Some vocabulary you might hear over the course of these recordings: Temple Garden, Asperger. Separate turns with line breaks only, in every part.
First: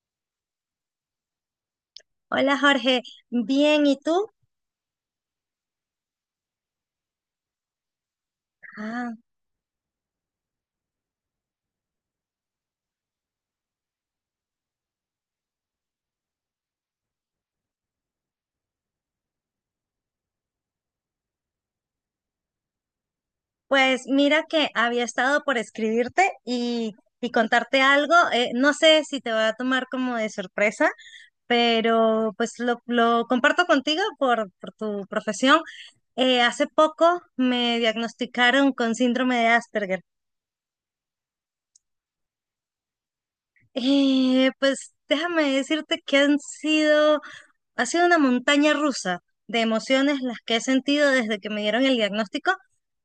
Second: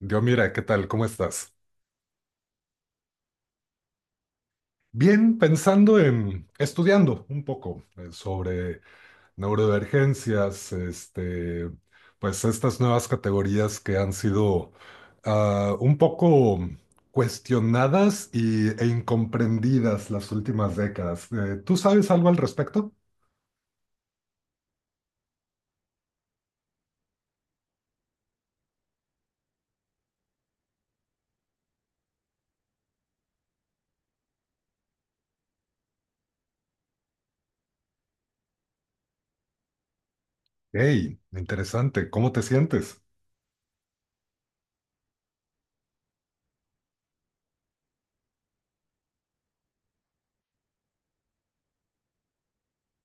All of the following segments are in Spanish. Yo, mira, ¿qué tal? ¿Cómo estás?
Hola Jorge, bien, ¿y tú?
Bien, pensando en estudiando un poco sobre
Ah,
neurodivergencias, pues estas nuevas categorías que han sido un poco cuestionadas e incomprendidas las últimas décadas. ¿Tú sabes algo al respecto?
pues mira que había estado por escribirte y contarte algo. No sé si te va a tomar como de sorpresa, pero pues lo comparto contigo por tu profesión. Hace poco me diagnosticaron con síndrome de Asperger.
Hey, interesante. ¿Cómo te sientes?
Pues déjame decirte que ha sido una montaña rusa de emociones las que he sentido desde que me dieron el diagnóstico,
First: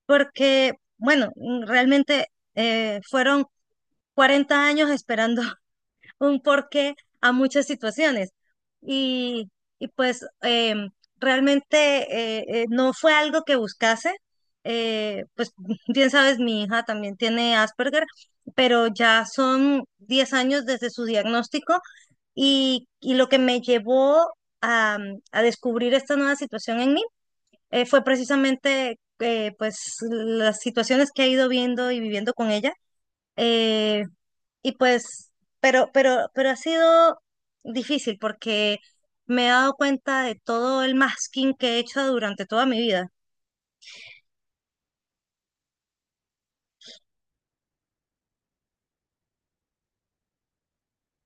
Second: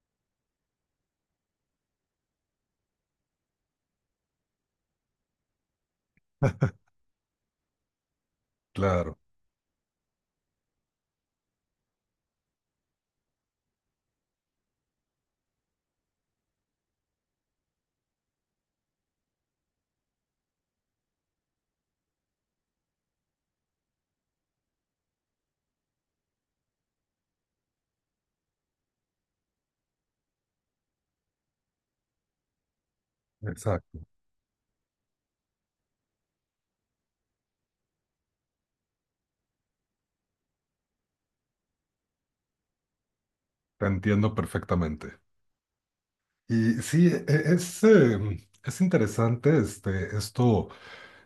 porque, bueno, realmente fueron 40 años esperando un porqué a muchas situaciones.
Claro,
Y, y pues em, Realmente no fue algo que buscase. Pues bien sabes, mi hija también tiene Asperger, pero ya son 10 años desde su diagnóstico y lo que me llevó a, a descubrir esta nueva situación en mí fue precisamente pues las situaciones que he ido viendo y viviendo con ella.
exacto.
Eh, y pues, pero ha sido difícil porque me he dado cuenta de todo el masking que he hecho durante toda mi vida.
Te entiendo perfectamente. Y sí, es, eh, es interesante esto.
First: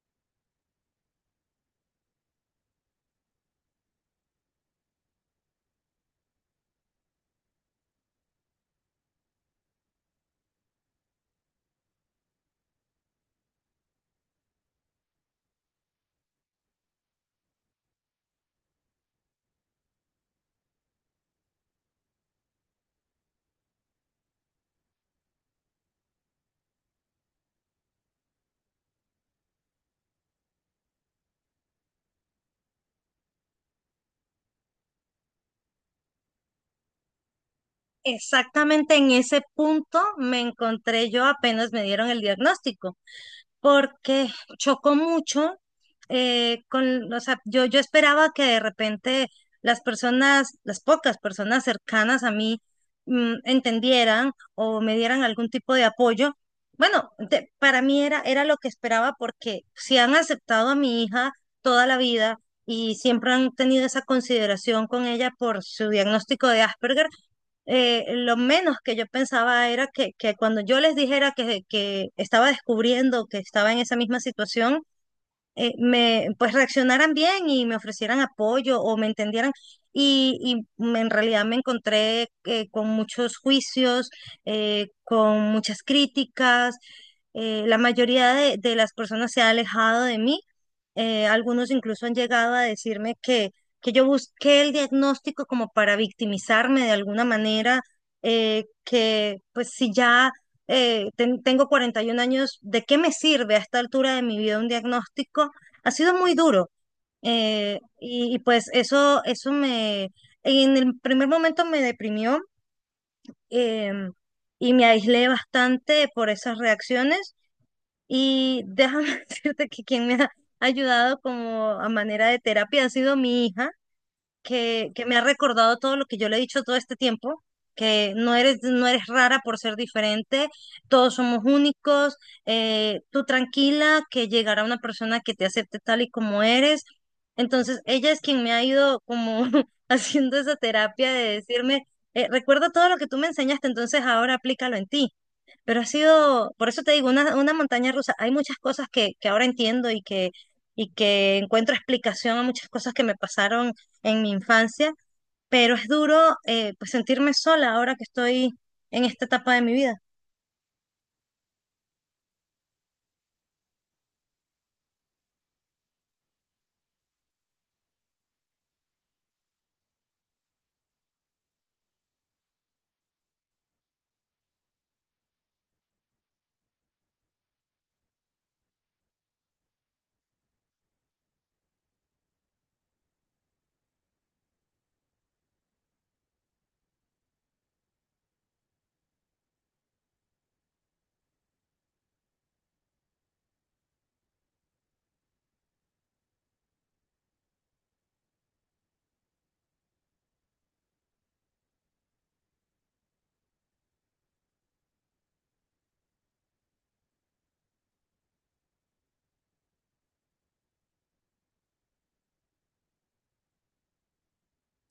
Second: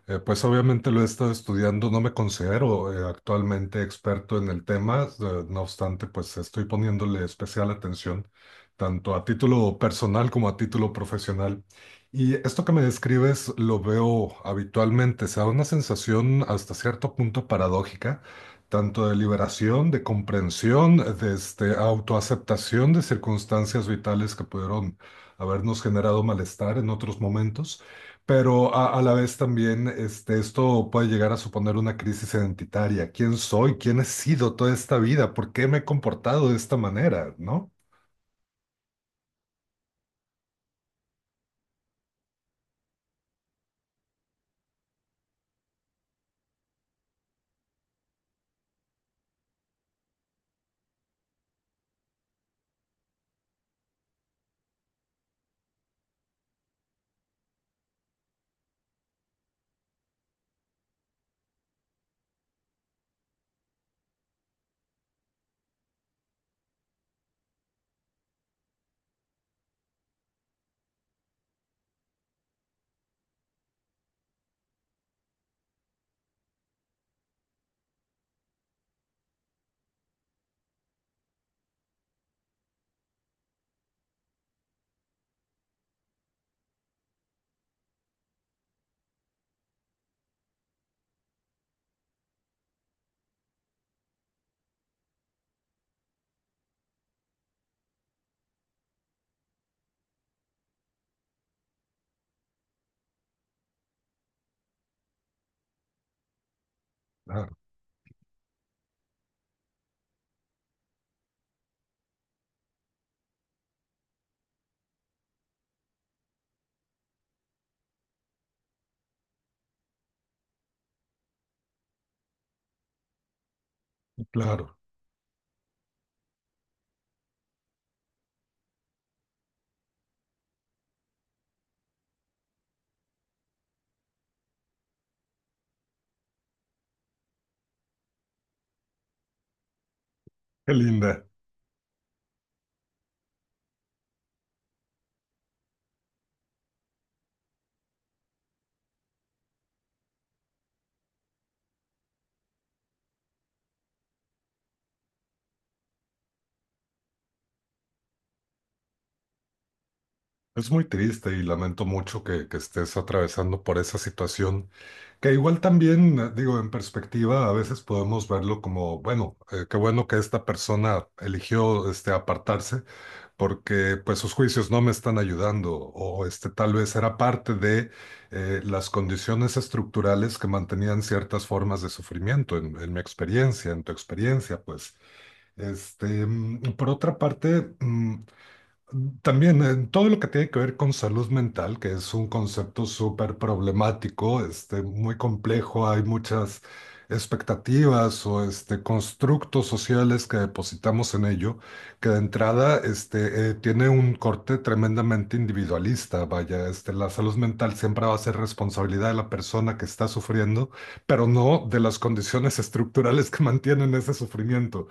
Pues obviamente lo he estado estudiando, no me considero actualmente experto en el tema, no obstante, pues estoy poniéndole especial atención, tanto a título personal como a título profesional. Y esto que me describes lo veo habitualmente, o sea, una sensación hasta cierto punto paradójica, tanto de liberación, de comprensión, autoaceptación de circunstancias vitales que pudieron habernos generado malestar en otros momentos, pero a la vez también esto puede llegar a suponer una crisis identitaria. ¿Quién soy? ¿Quién he sido toda esta vida? ¿Por qué me he comportado de esta manera? ¿No?
Exactamente en ese punto me encontré yo apenas me dieron el diagnóstico. Porque chocó mucho con, o sea, yo esperaba que de repente las personas, las pocas personas cercanas a mí entendieran o me dieran algún tipo de apoyo. Bueno, para mí era lo que esperaba porque si han aceptado a mi hija toda la vida y siempre han tenido esa consideración con ella por su diagnóstico de Asperger, lo menos que yo pensaba era que cuando yo les dijera que estaba descubriendo, que estaba en esa misma situación, pues reaccionaran bien y me ofrecieran apoyo o me entendieran. Y, en realidad me encontré con muchos juicios, con muchas críticas. La mayoría de las personas se ha alejado de mí. Algunos incluso han llegado a decirme que yo busqué el diagnóstico como para victimizarme de alguna manera, que pues si ya tengo 41 años, ¿de qué me sirve a esta altura de mi vida un diagnóstico? Ha sido muy duro.
Claro,
Y pues eso en el primer momento me deprimió em, y me aislé bastante por esas reacciones. Y déjame decirte que quien me ha ayudado como a manera de terapia ha sido mi hija
claro.
que me ha recordado todo lo que yo le he dicho todo este tiempo, que no eres rara por ser diferente, todos somos únicos, tú tranquila, que llegará una persona que te acepte tal y como eres. Entonces, ella es quien me ha ido como haciendo esa
Qué
terapia de
linda.
decirme, recuerda todo lo que tú me enseñaste, entonces ahora aplícalo en ti. Pero ha sido, por eso te digo, una montaña rusa. Hay muchas cosas que ahora entiendo y y que encuentro explicación a muchas cosas que me pasaron en mi infancia, pero es duro pues sentirme sola ahora que estoy en esta etapa de mi vida.
Es muy triste y lamento mucho que estés atravesando por esa situación, que igual también, digo, en perspectiva, a veces podemos verlo como, bueno, qué bueno que esta persona eligió apartarse, porque pues sus juicios no me están ayudando o este tal vez era parte de las condiciones estructurales que mantenían ciertas formas de sufrimiento en mi experiencia, en tu experiencia, pues. Este, mm, por otra parte, mm, también en todo lo que tiene que ver con salud mental, que es un concepto súper problemático, este, muy complejo, hay muchas expectativas o este, constructos sociales que depositamos en ello, que de entrada este, tiene un corte tremendamente individualista. Vaya, este, la salud mental siempre va a ser responsabilidad de la persona que está sufriendo, pero no de las condiciones estructurales que mantienen ese sufrimiento.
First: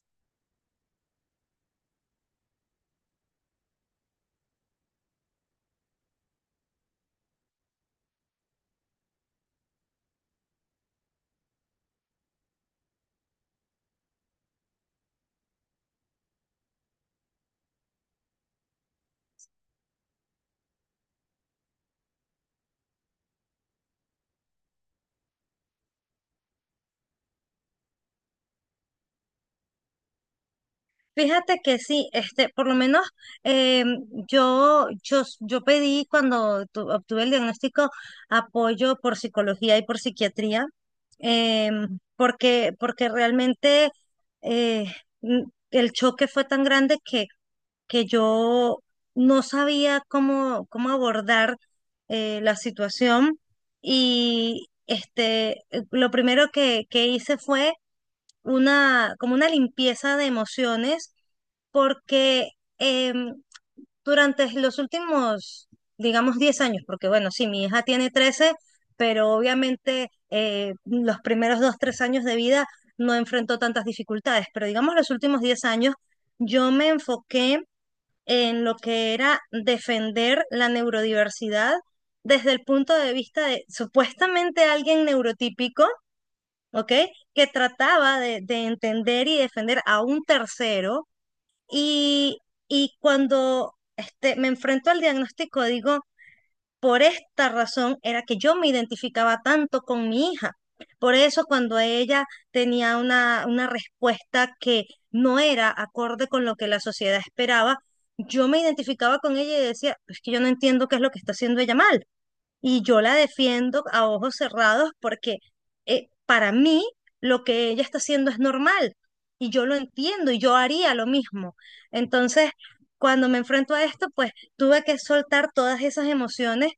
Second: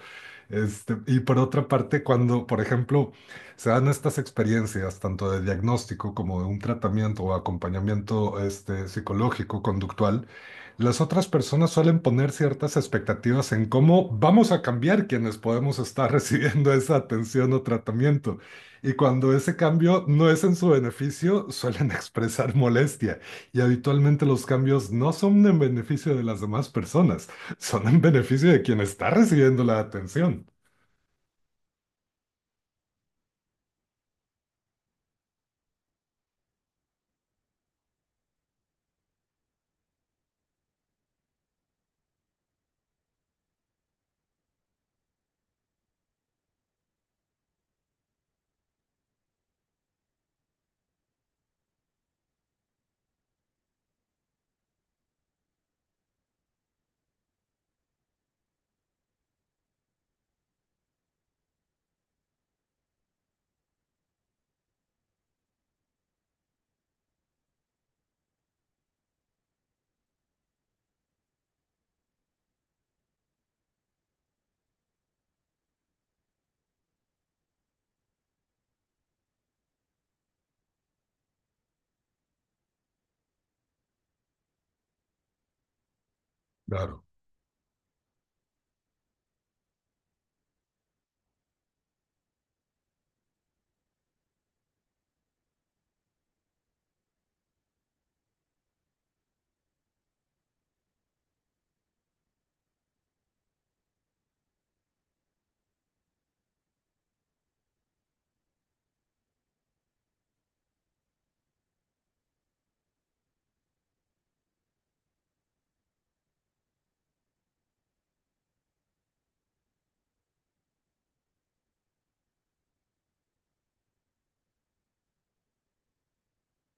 Este, y por otra parte, cuando, por ejemplo, se dan estas experiencias, tanto de diagnóstico como de un tratamiento o acompañamiento este, psicológico, conductual, las otras personas suelen poner ciertas expectativas en cómo vamos a cambiar quienes podemos estar recibiendo esa atención o tratamiento. Y cuando ese cambio no es en su beneficio, suelen expresar molestia. Y habitualmente los cambios no son en beneficio de las demás personas, son en beneficio de quien está recibiendo la atención.
Fíjate que sí, este, por lo menos em, yo pedí cuando obtuve el diagnóstico apoyo por psicología y por psiquiatría, porque realmente eh, n- el choque fue tan grande que yo no sabía cómo abordar la situación y este, lo primero que hice fue una, como una limpieza de emociones, porque em, durante los últimos, digamos, 10 años, porque bueno, sí, mi hija tiene 13 pero obviamente los primeros 2 3 años de vida no enfrentó tantas dificultades, pero digamos los últimos 10 años, yo me enfoqué en lo que era defender la neurodiversidad desde el punto de vista de supuestamente alguien neurotípico ¿ok?
Claro,
Que trataba de entender y defender a un tercero. Y, y cuando este, me enfrento al diagnóstico, digo, por esta razón era que yo me identificaba tanto con mi hija. Por eso cuando ella tenía una respuesta que no era acorde con lo que la sociedad esperaba, yo me identificaba con ella y decía, es que yo no entiendo qué es lo que está haciendo ella mal. Y yo la defiendo a ojos cerrados porque para mí lo que ella está haciendo es normal y yo lo entiendo y yo haría lo mismo. Entonces, cuando me enfrento a esto, pues tuve que soltar todas esas emociones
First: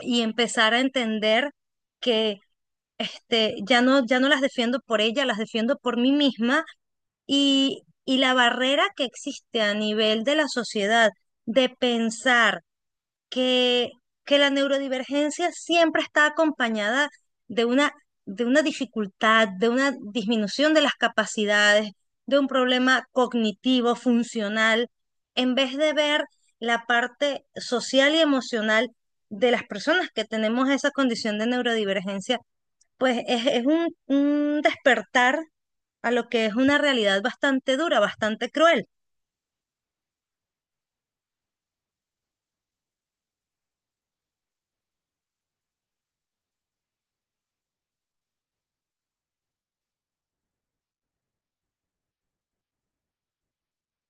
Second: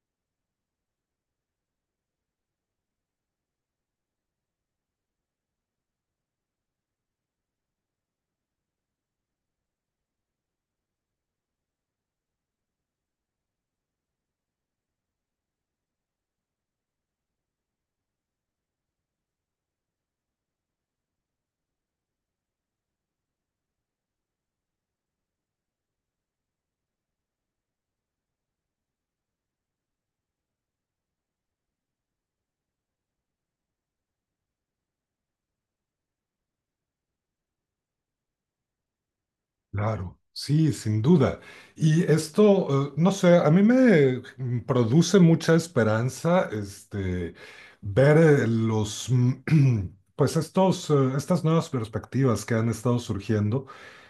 y empezar a entender que este, ya no las defiendo por ella, las defiendo por mí misma y la barrera que existe a nivel de la sociedad de pensar que, que la neurodivergencia siempre está acompañada de una, de una dificultad, de una disminución de las capacidades, de un problema cognitivo, funcional, en vez de ver la parte social y emocional de las personas que tenemos esa condición de neurodivergencia, pues es un despertar a lo que es una realidad bastante dura, bastante cruel.
claro. Sí, sin duda. Y esto, no sé, a mí me mm, produce mucha esperanza, este, ver los, mm, pues estas nuevas perspectivas que han estado surgiendo,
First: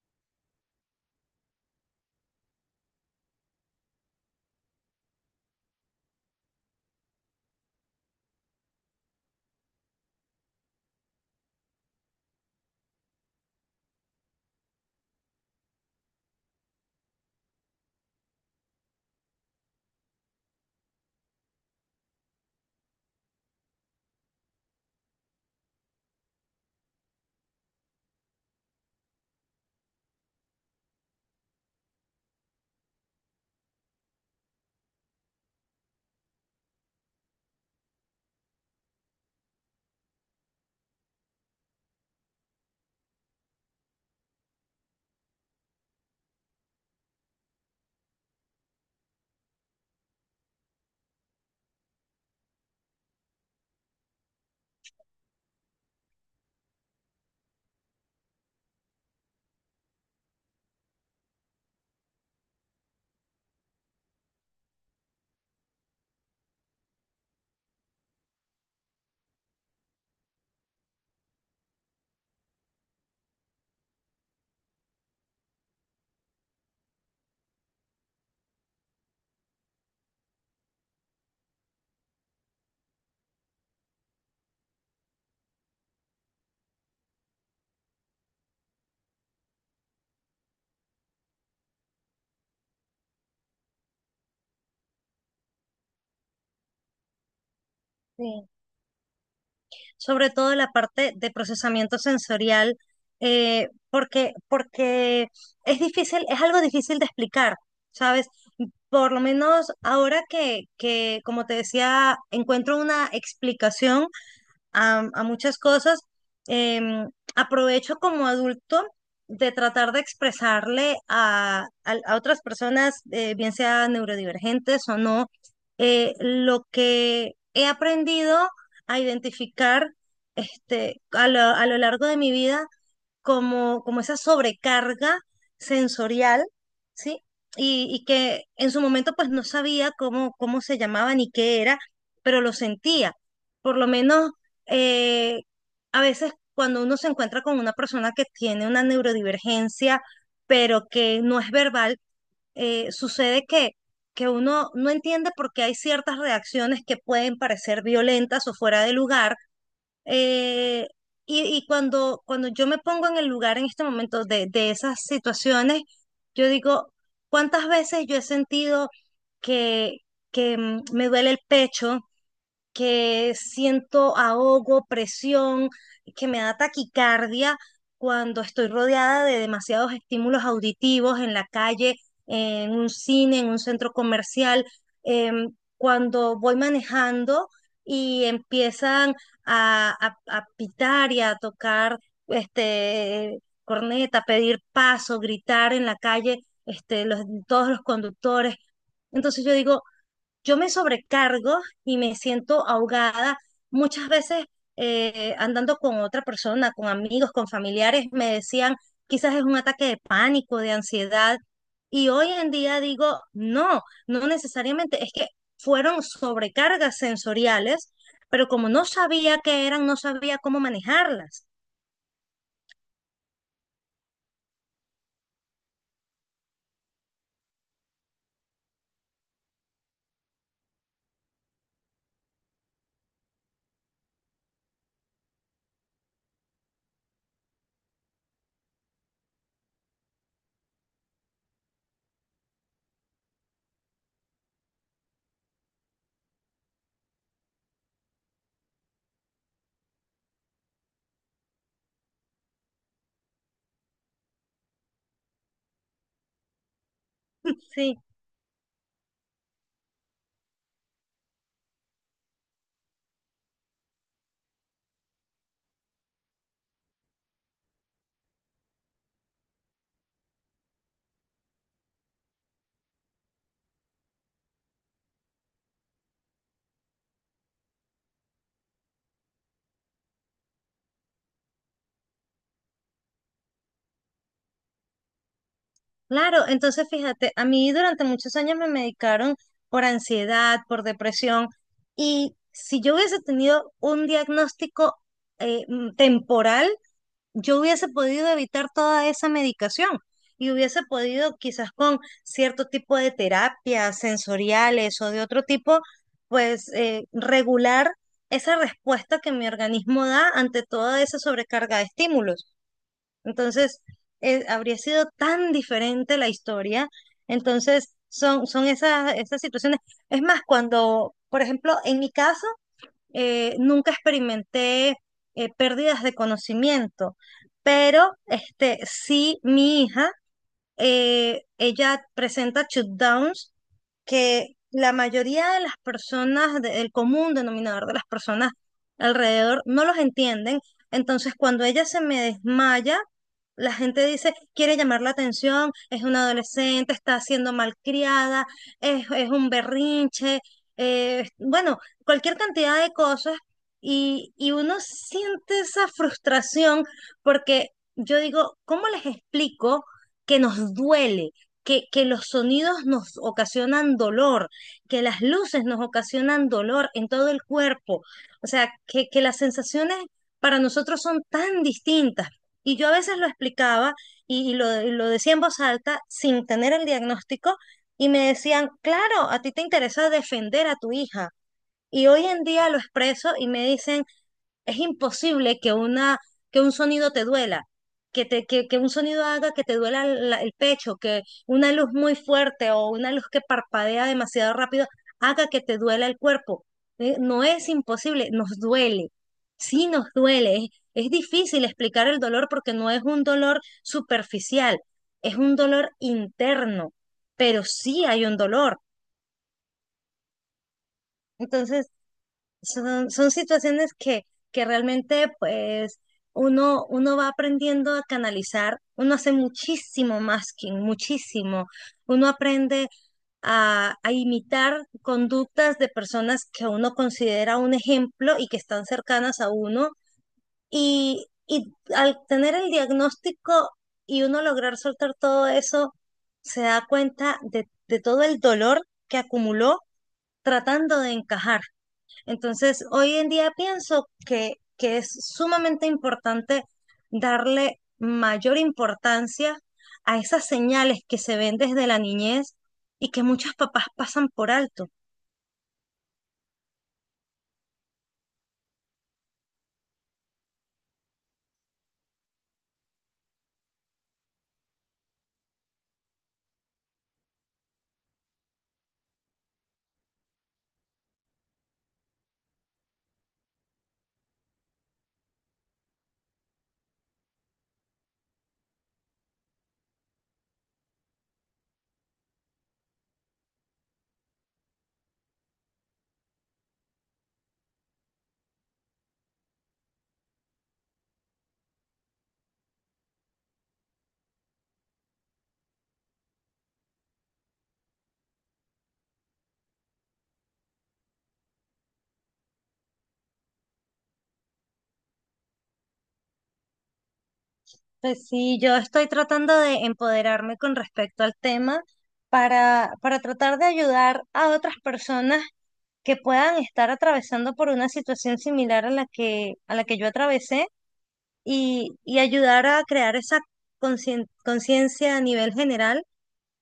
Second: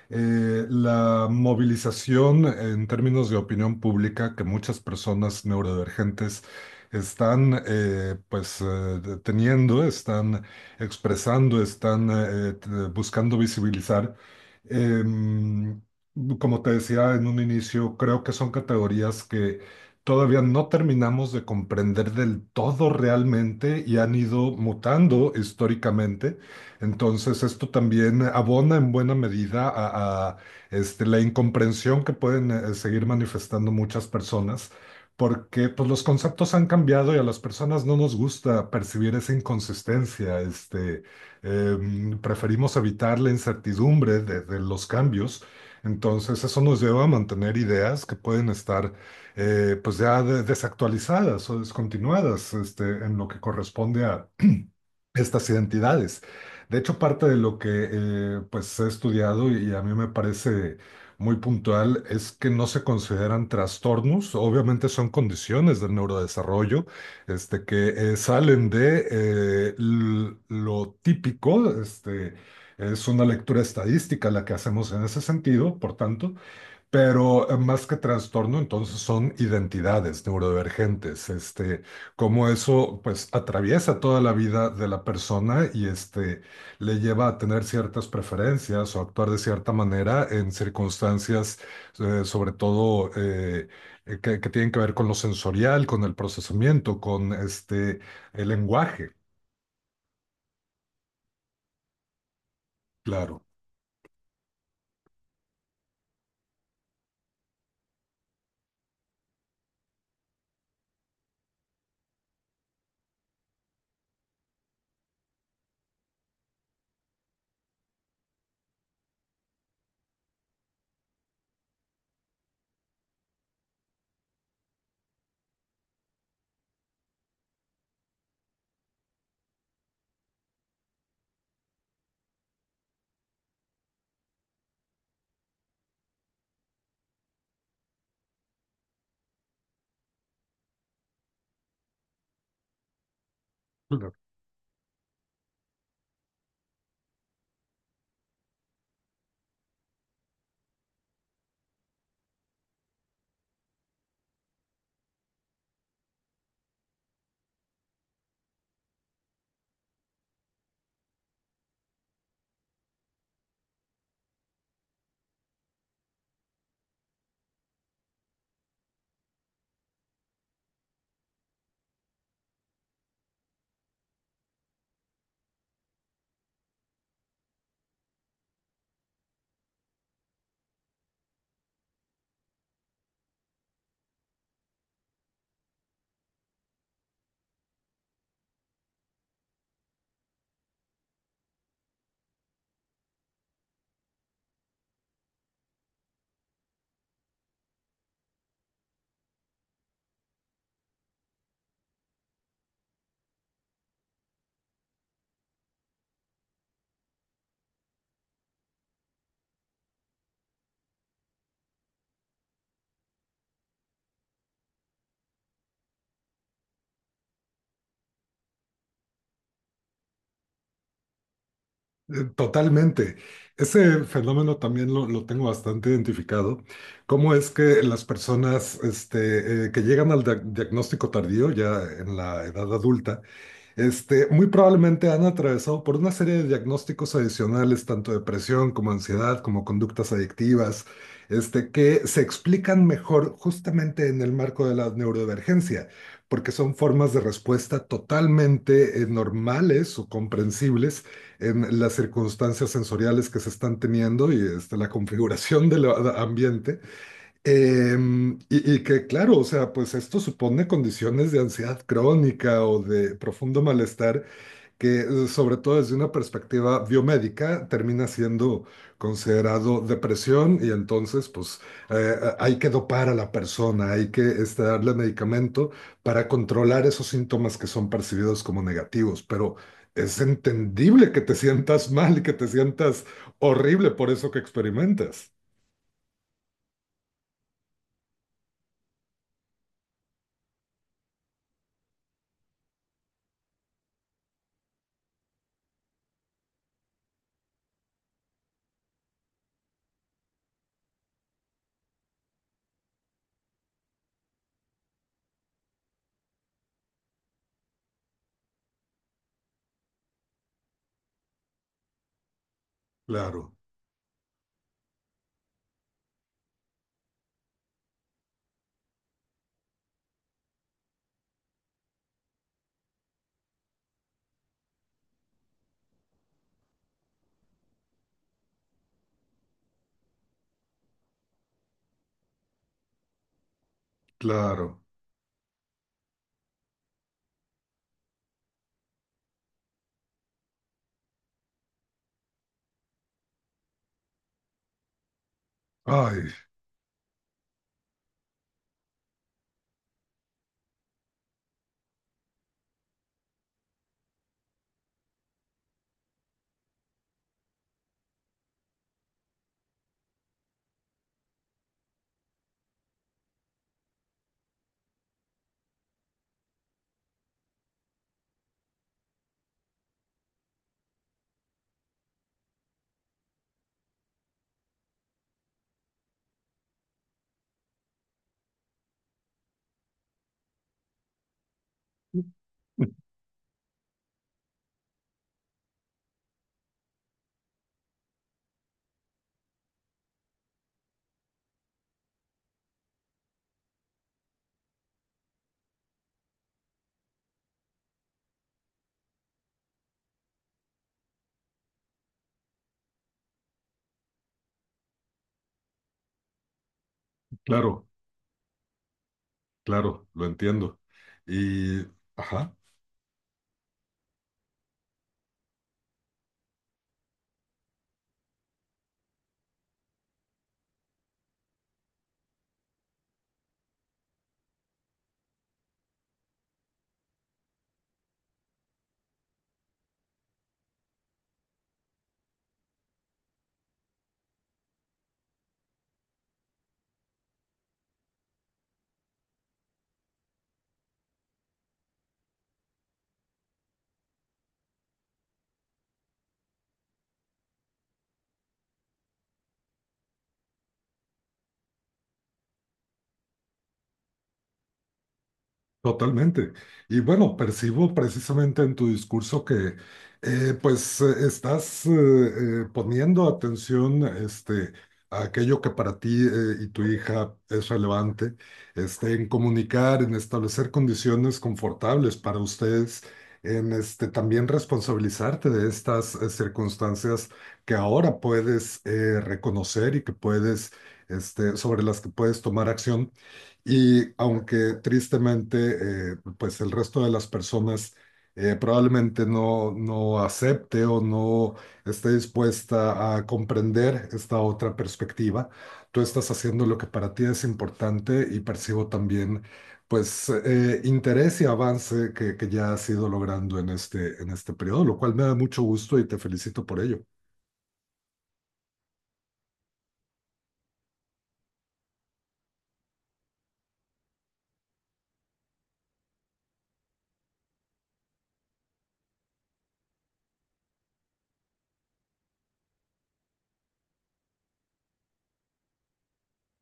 la movilización en términos de opinión pública que muchas personas neurodivergentes están pues teniendo, están expresando, están buscando visibilizar. Em, Como te decía en un inicio, creo que son categorías que todavía no terminamos de comprender del todo realmente y han ido mutando históricamente. Entonces, esto también abona en buena medida a, este, la incomprensión que pueden seguir manifestando muchas personas, porque pues, los conceptos han cambiado y a las personas no nos gusta percibir esa inconsistencia. Este, em, preferimos evitar la incertidumbre de los cambios. Entonces, eso nos lleva a mantener ideas que pueden estar pues ya desactualizadas o descontinuadas este, en lo que corresponde a estas identidades. De hecho, parte de lo que pues he estudiado y a mí me parece muy puntual es que no se consideran trastornos, obviamente son condiciones del neurodesarrollo, este, que salen de lo típico, este, es una lectura estadística la que hacemos en ese sentido, por tanto, pero más que trastorno, entonces son identidades neurodivergentes, este, cómo eso pues atraviesa toda la vida de la persona y este le lleva a tener ciertas preferencias o actuar de cierta manera en circunstancias, sobre todo que tienen que ver con lo sensorial, con el procesamiento, con este
Sí.
el lenguaje,
Sobre todo la parte de procesamiento sensorial,
claro.
porque es difícil, es algo difícil de explicar, ¿sabes? Por lo menos ahora como te decía, encuentro una explicación a muchas cosas. Em, Aprovecho como adulto de tratar de expresarle a, a otras personas, bien sean neurodivergentes o no, lo que he aprendido a identificar este, a lo largo de mi vida como esa sobrecarga sensorial, ¿sí? Y que en su momento pues no sabía cómo se llamaba ni qué era, pero lo sentía. Por lo menos eh, a veces cuando uno se encuentra con una persona que tiene una neurodivergencia, pero que no es verbal, sucede que uno no entiende por qué hay ciertas reacciones que pueden parecer violentas o fuera de lugar eh, y cuando yo me pongo en el lugar en este momento de esas situaciones, yo digo, ¿cuántas veces yo he sentido que, que me duele el pecho? Que siento ahogo, presión, que me da taquicardia cuando estoy rodeada de demasiados estímulos auditivos en la calle, en un cine, en un centro comercial, cuando voy manejando y empiezan a, a pitar y a tocar este corneta, pedir paso, gritar en la calle, este, los, todos los conductores. Entonces yo digo, yo me sobrecargo y me siento ahogada. Muchas veces andando con otra persona, con amigos, con familiares, me decían, quizás es un ataque de pánico, de ansiedad. Y hoy en día digo, no, no necesariamente, es que fueron sobrecargas sensoriales, pero como no sabía qué eran, no sabía cómo manejarlas.
Totalmente. Ese fenómeno también lo tengo bastante identificado. ¿Cómo es que las personas este, que llegan al diagnóstico tardío, ya en la edad adulta, este, muy probablemente han atravesado por una serie de diagnósticos adicionales, tanto depresión como ansiedad, como conductas adictivas, este, que se explican mejor justamente en el marco de la neurodivergencia, porque son formas de respuesta totalmente normales o comprensibles en las circunstancias sensoriales que se están teniendo y este, la configuración del ambiente.
Sí.
Em, y que claro, o sea, pues esto supone condiciones de ansiedad crónica o de profundo malestar, que sobre todo desde una perspectiva biomédica termina siendo considerado depresión y entonces pues hay que dopar a la persona, hay que este, darle medicamento para controlar esos síntomas que son percibidos como negativos, pero es entendible que te sientas mal y que te sientas horrible por eso que experimentas.
Claro, entonces fíjate, a mí durante muchos años me medicaron por ansiedad, por depresión, y si yo hubiese tenido un diagnóstico temporal, yo hubiese podido evitar toda esa medicación y hubiese podido quizás con cierto tipo de terapias sensoriales o de otro tipo, pues regular esa respuesta que mi organismo da ante toda esa sobrecarga de estímulos.
Claro,
Entonces, habría sido tan diferente la historia. Entonces, son esas situaciones. Es más, cuando, por ejemplo, en mi caso, nunca experimenté pérdidas de conocimiento, pero este, sí mi hija, ella presenta shutdowns que
claro.
la mayoría de las personas, el común denominador de las personas alrededor, no los entienden. Entonces, cuando ella se me desmaya, la gente dice, quiere llamar la atención, es una
Ay,
adolescente, está siendo malcriada, es un berrinche, bueno, cualquier cantidad de cosas. Y uno siente esa frustración porque yo digo, ¿cómo les explico que nos duele? Que los sonidos nos ocasionan dolor, que las luces nos ocasionan dolor en todo el cuerpo, o sea, que las sensaciones para nosotros son tan distintas. Y yo a veces lo explicaba y lo decía en voz alta sin tener el diagnóstico y me decían, claro, a ti te interesa defender a tu hija. Y hoy en día lo expreso y me dicen, es imposible que que un sonido te duela, que que un sonido haga que te duela el pecho, que una luz muy fuerte o una luz que parpadea demasiado rápido haga que te duela el cuerpo. No es imposible, nos duele. Sí nos duele. Es difícil explicar el dolor porque no es un dolor superficial, es un dolor interno, pero
claro,
sí hay un dolor.
claro, lo entiendo. Y,
Entonces,
ajá.
Son situaciones que realmente pues uno va aprendiendo a canalizar, uno hace muchísimo masking, muchísimo. Uno aprende a imitar conductas de personas que uno considera un ejemplo y que están cercanas a uno. Y al tener el diagnóstico y uno lograr soltar todo eso, se da cuenta de todo el dolor que acumuló tratando de encajar. Entonces, hoy en día pienso que es sumamente importante darle mayor importancia a esas señales que se ven desde la niñez y que muchos papás pasan por alto.
Totalmente. Y bueno, percibo precisamente en tu discurso que pues estás poniendo atención este, a aquello que para ti y tu hija es relevante, este, en comunicar, en establecer condiciones confortables para ustedes, en este, también responsabilizarte de estas circunstancias que ahora puedes reconocer y que puedes, este, sobre las que puedes tomar acción. Y aunque tristemente, pues el resto de las personas probablemente no, no acepte o no esté dispuesta a comprender esta otra perspectiva, tú estás haciendo lo que para ti es importante y percibo también, pues, interés y avance que ya has ido logrando en este periodo, lo cual me da mucho gusto y te felicito por ello.
Pues sí, yo estoy tratando de empoderarme con respecto al tema para tratar de ayudar a otras personas que puedan estar atravesando por una situación similar a la a la que yo atravesé y ayudar a crear esa conciencia a nivel general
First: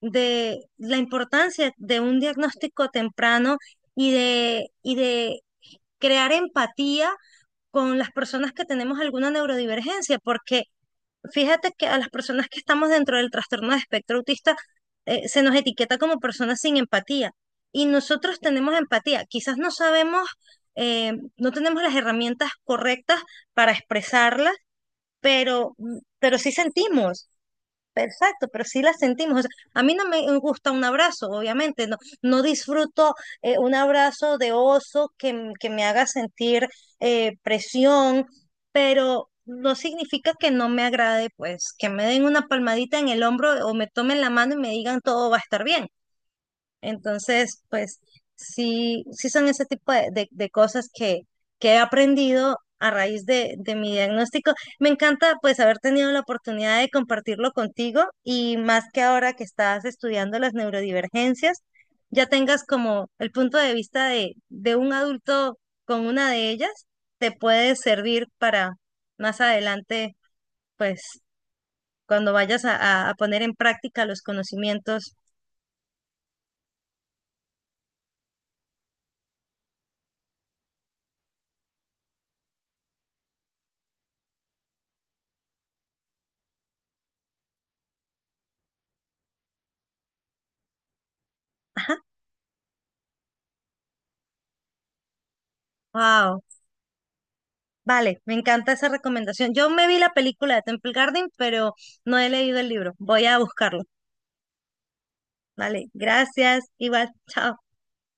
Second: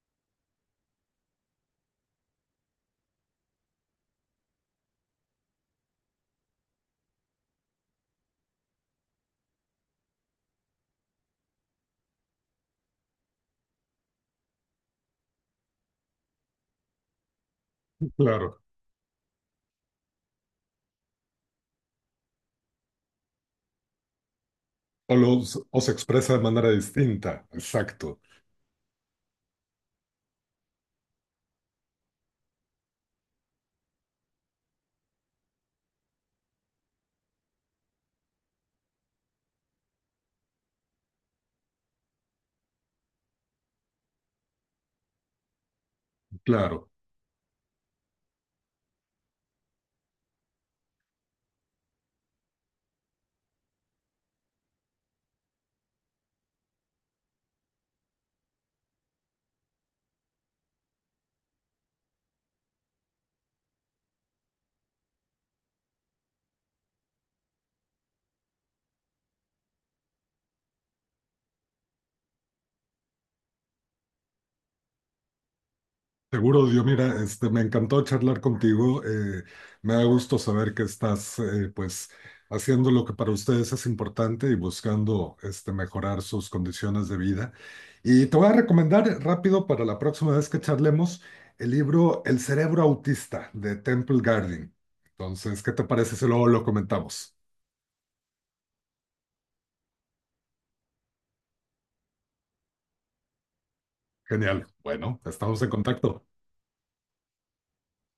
de la importancia de un diagnóstico temprano y de crear empatía con las personas que tenemos alguna neurodivergencia, porque fíjate que a las personas que estamos dentro del trastorno de espectro autista se nos etiqueta como personas sin empatía y nosotros
Claro.
tenemos empatía, quizás no sabemos, no tenemos las herramientas correctas para expresarla
O, los,
pero,
o se expresa
pero
de
sí
manera
sentimos,
distinta. Exacto.
exacto, pero sí la sentimos. O sea, a mí no me gusta un abrazo, obviamente, no disfruto un abrazo de oso que me haga sentir presión, pero no significa que no me agrade, pues, que me den una palmadita en el hombro o me tomen la mano y me digan todo va a estar bien.
Claro.
Entonces, pues sí, sí son ese tipo de, de cosas que he aprendido a raíz de mi diagnóstico. Me encanta pues haber tenido la oportunidad de compartirlo contigo y más que ahora que estás estudiando las neurodivergencias, ya tengas como el punto de vista de un adulto con una de ellas, te puede servir para más adelante, pues cuando vayas a, a poner en práctica los conocimientos.
Seguro, Dios, mira, este, me encantó charlar contigo. Me da gusto saber que estás, pues, haciendo lo que para ustedes es importante y buscando, este, mejorar sus condiciones de vida. Y te voy a recomendar rápido para la próxima vez que charlemos el
Ajá.
libro El cerebro autista de Temple Garden. Entonces, ¿qué te parece si
Wow.
luego lo comentamos?
Vale, me encanta esa recomendación. Yo me vi la película de Temple Garden, pero no he leído el libro. Voy a buscarlo.
Genial. Bueno, estamos en
Vale,
contacto.
gracias. Igual, chao.